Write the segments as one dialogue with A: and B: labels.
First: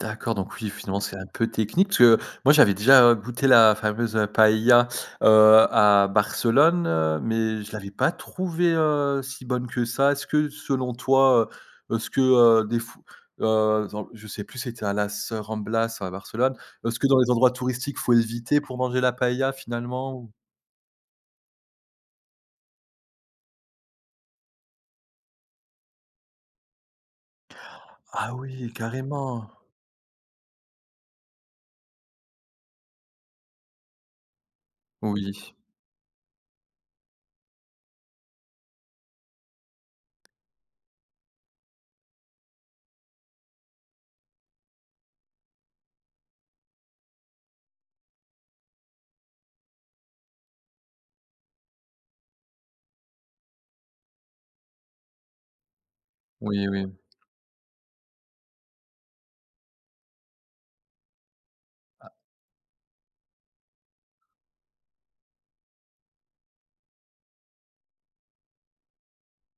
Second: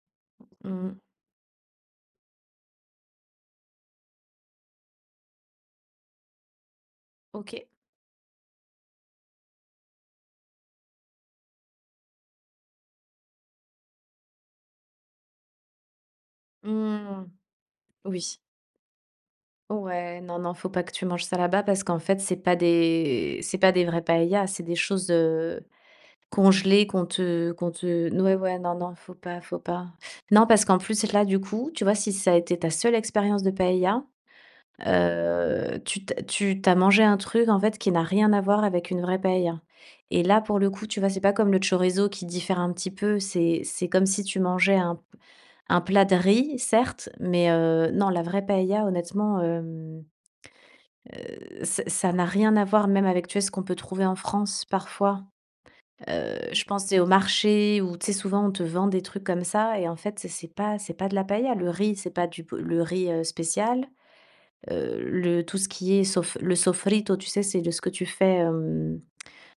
A: D'accord donc oui,
B: Mmh.
A: finalement, c'est un peu technique parce que, moi, j'avais déjà goûté la fameuse, heu, paëlla, heu, à Barcelone, heu, mais
B: OK.
A: je l'avais pas trouvée, heu, si bonne que ça. Est-ce que, selon toi, heu, est-ce que, heu, des f heu, attends, je sais plus c'était à Las, heu, Ramblas ou à Barcelone, est-ce que dans
B: Mmh,
A: les endroits touristiques, il faut
B: oui.
A: éviter pour manger la paëlla finalement,
B: Ouais,
A: ou?
B: non, non, faut pas que tu manges ça là-bas, parce qu'en fait c'est pas des c'est pas des vraies paëllas, c'est des choses, heu, congelées qu'on te qu'on te n
A: Ah
B: ouais ouais,
A: oui,
B: non non, faut pas
A: carrément?
B: faut pas. Non parce qu'en plus là, du coup, tu vois? Si ça a été ta seule expérience de paëlla,
A: Oui.
B: heu, tu tu as tu tu as mangé un truc, en fait, qui n'a rien à voir avec une vraie paëlla et là pour le coup, tu vois? C'est pas comme le chorizo qui diffère un petit peu, c'est c'est comme si tu mangeais un p un plat de riz, certes, mais heu, non, la vraie paëlla, honnêtement, hem, heu, ça ça n'a rien à voir, même avec, tu sais, ce qu'on peut trouver en France parfois. Heu, je
A: Oui,
B: pense, tu
A: oui.
B: es au marché où, tu sais, souvent on te vend des trucs comme ça et en fait, c'est c'est pas c'est pas de la paëlla. Le riz
A: Ah.
B: c'est pas du b le riz, heu, spécial. Heu, le tout ce qui est sof le sofrito, tu sais, c'est de ce que tu fais, hem,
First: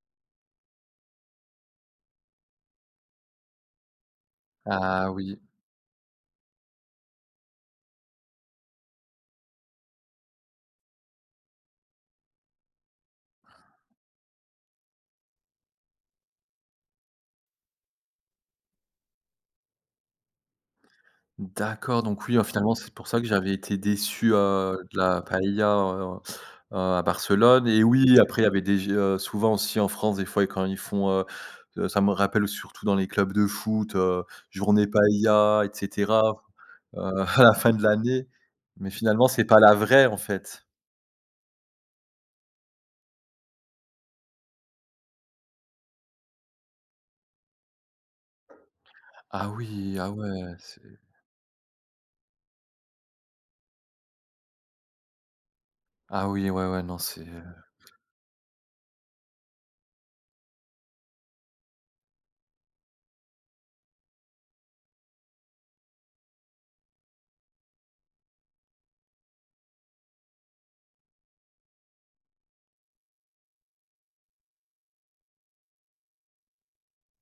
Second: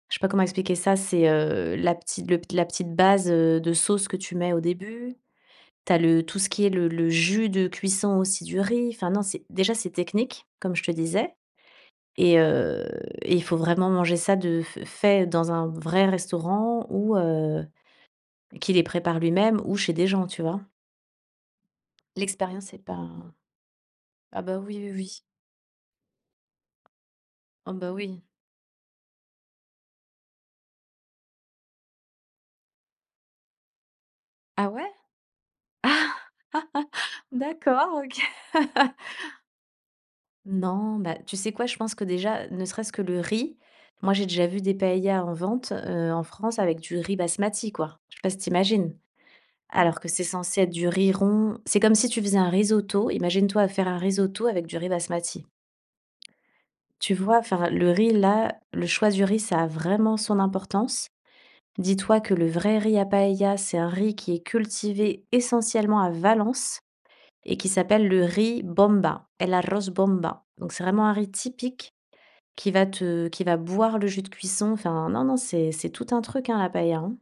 B: je sais pas comment expliquer ça, c'est, heu, la petite le la petite base, heu, de sauce que tu mets au
A: Ah
B: début.
A: oui.
B: Tu as le tout ce qui est le le jus de cuisson, aussi, du riz. Enfin non c'est déjà c'est technique, comme je te disais et heu, et il faut vraiment manger ça de f fait dans un vrai restaurant, ou heu, qui les prépare lui-même, ou chez des gens, tu vois?
A: D'accord donc oui, alors
B: L'expérience
A: finalement,
B: est
A: c'est
B: pas
A: pour ça que j'avais été déçu,
B: ah bah,
A: heu,
B: oui, oui,
A: de
B: oui.
A: la paëlla en heu, à Barcelone,
B: Ah,
A: et
B: bah,
A: oui
B: oui.
A: après il y avait des gé heu, souvent aussi en France, des fois, quand ils font, heu heu, ça me rappelle surtout dans les clubs de foot, heu,
B: Ah
A: journée
B: ouais?
A: paëlla et cetera, heu, à la fin de
B: D'accord, OK.
A: l'année, mais finalement c'est pas la vraie, en fait.
B: Non, bah, tu sais quoi? Je pense que déjà, ne serait-ce que le riz, moi, j'ai déjà vu des paëllas en vente, heu, en France, avec du riz basmati, quoi. Je sais pas si tu imagines?
A: Ah oui,
B: Alors que
A: ah
B: c'est
A: ouais,
B: censé être
A: c'est
B: du riz rond. C'est comme si tu faisais un risotto, imagine-toi faire un risotto avec du riz basmati.
A: Ah oui, ouais, ouais, non,
B: Tu
A: c'est,
B: vois?
A: heu
B: Enfin, le riz-là le choix du riz, ça a vraiment son importance. Dis-toi que le vrai riz à paëlla, c'est un riz qui est cultivé essentiellement à Valence et qui s'appelle le riz bomba, el arroz bomba. Donc c'est vraiment un riz typique, qui va te qui va boire le jus de cuisson enfin, non non, c'est c'est tout un truc, hein, la paëlla, hein.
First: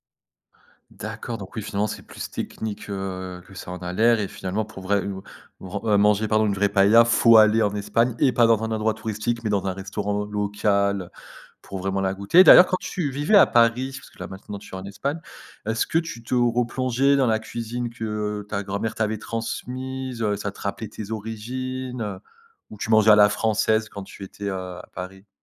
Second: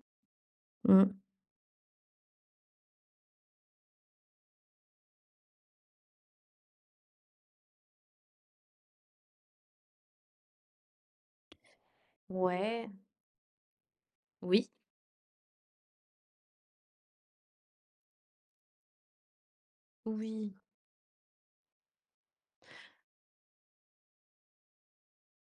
B: Mmh.
A: D'accord donc oui, finalement c'est plus technique, heu, que ça en a l'air et finalement, pour vrai ou vren heu, manger, pardon, une vraie paëlla, faut aller en Espagne et pas dans un endroit touristique mais dans un restaurant local, pour vraiment la goûter. D'ailleurs, quand
B: Ouais.
A: tu vivais à Paris, parce que là maintenant,
B: Oui.
A: tu es en Espagne, est-ce que tu te replongeais dans la cuisine que ta grand-mère t'avait transmise, heu, ça
B: Oui.
A: te rappelait tes origines, heu, ou tu mangeais à la française quand tu étais, heu, à Paris?